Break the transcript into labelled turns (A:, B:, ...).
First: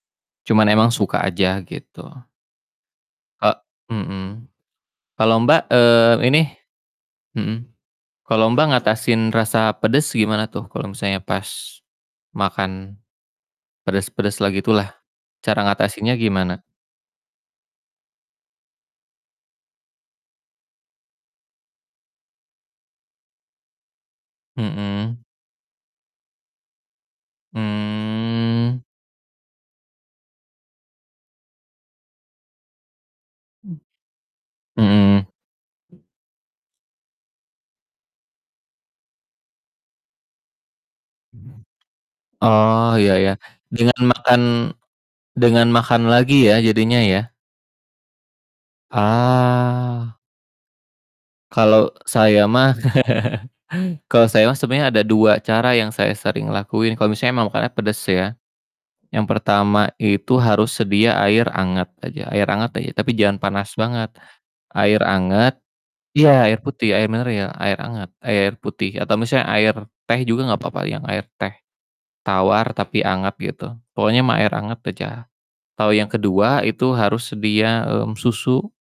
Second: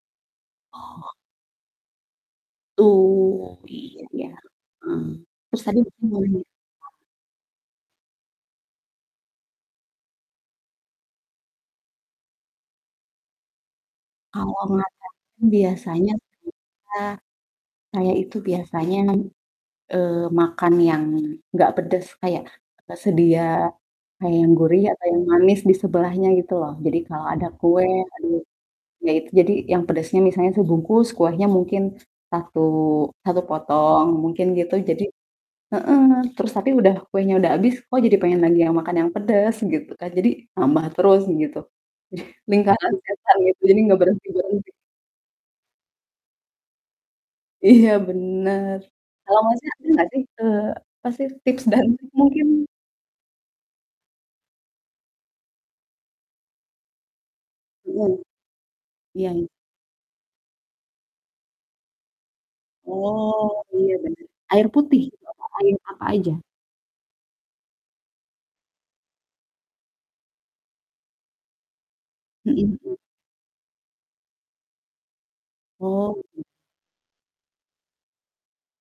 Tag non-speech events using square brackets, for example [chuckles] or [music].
A: Cuman emang
B: Oh.
A: suka aja gitu.
B: Oh,
A: Ka
B: iya ya.
A: mhm,
B: Eee,
A: kalo Mbak,
B: terus tadi mungkin
A: eee,
B: mau
A: ini
B: [unintelligible]
A: mhm, kalo Mbak ngatasin rasa pedes gimana tuh, kalo misalnya pas makan pedes-pedes lah
B: Kalau
A: gitu lah,
B: ngatasin
A: cara
B: biasanya
A: ngatasinnya gimana?
B: saya, saya itu biasanya, eee, makan yang gak pedes kayak atau sedia kayak yang gurih atau yang
A: Mhm.
B: manis di sebelahnya gitu loh, jadi kalau ada kue tadi,
A: Mmm.
B: ya itu jadi yang pedasnya misalnya sebungkus, kuenya mungkin 1- 1
A: Mhm,
B: potong, mungkin gitu, jadi
A: mhm.
B: heeh, terus tapi udah kuenya udah abis kok jadi pengen lagi yang makan yang pedes gitu kan, jadi nambah terus gitu, [chuckles] lingkaran
A: Oh, ya ya,
B: setan gitu jadi ga
A: dengan makan
B: berhenti-berhenti.
A: dengan makan lagi ya, jadinya ya.
B: Iya, bener, kalau Masnya ada nggak
A: Ah.
B: sih, eee, apa sih, tips dan
A: Kalo
B: trik mungkin.
A: saya mah, [laughs] kalau saya mah sebenernya ada 2 cara yang saya sering lakuin kalo misalnya emang makannya pedes
B: Mhm.
A: ya. Yang
B: Iya.
A: pertama itu harus sedia air anget aja air anget aja, tapi jangan
B: Oh
A: panas
B: iya
A: banget,
B: bener, air putih
A: air
B: atau
A: anget
B: air apa aja?
A: iya, air putih air mineral, air hangat, air putih. Atau misalnya air teh juga nggak papa, yang air teh
B: Mhm
A: tawar
B: mhm.
A: tapi anget gitu, pokoknya mah air anget aja. Atau yang
B: Oh, mhm.
A: kedua itu harus sedia, mmm, susu.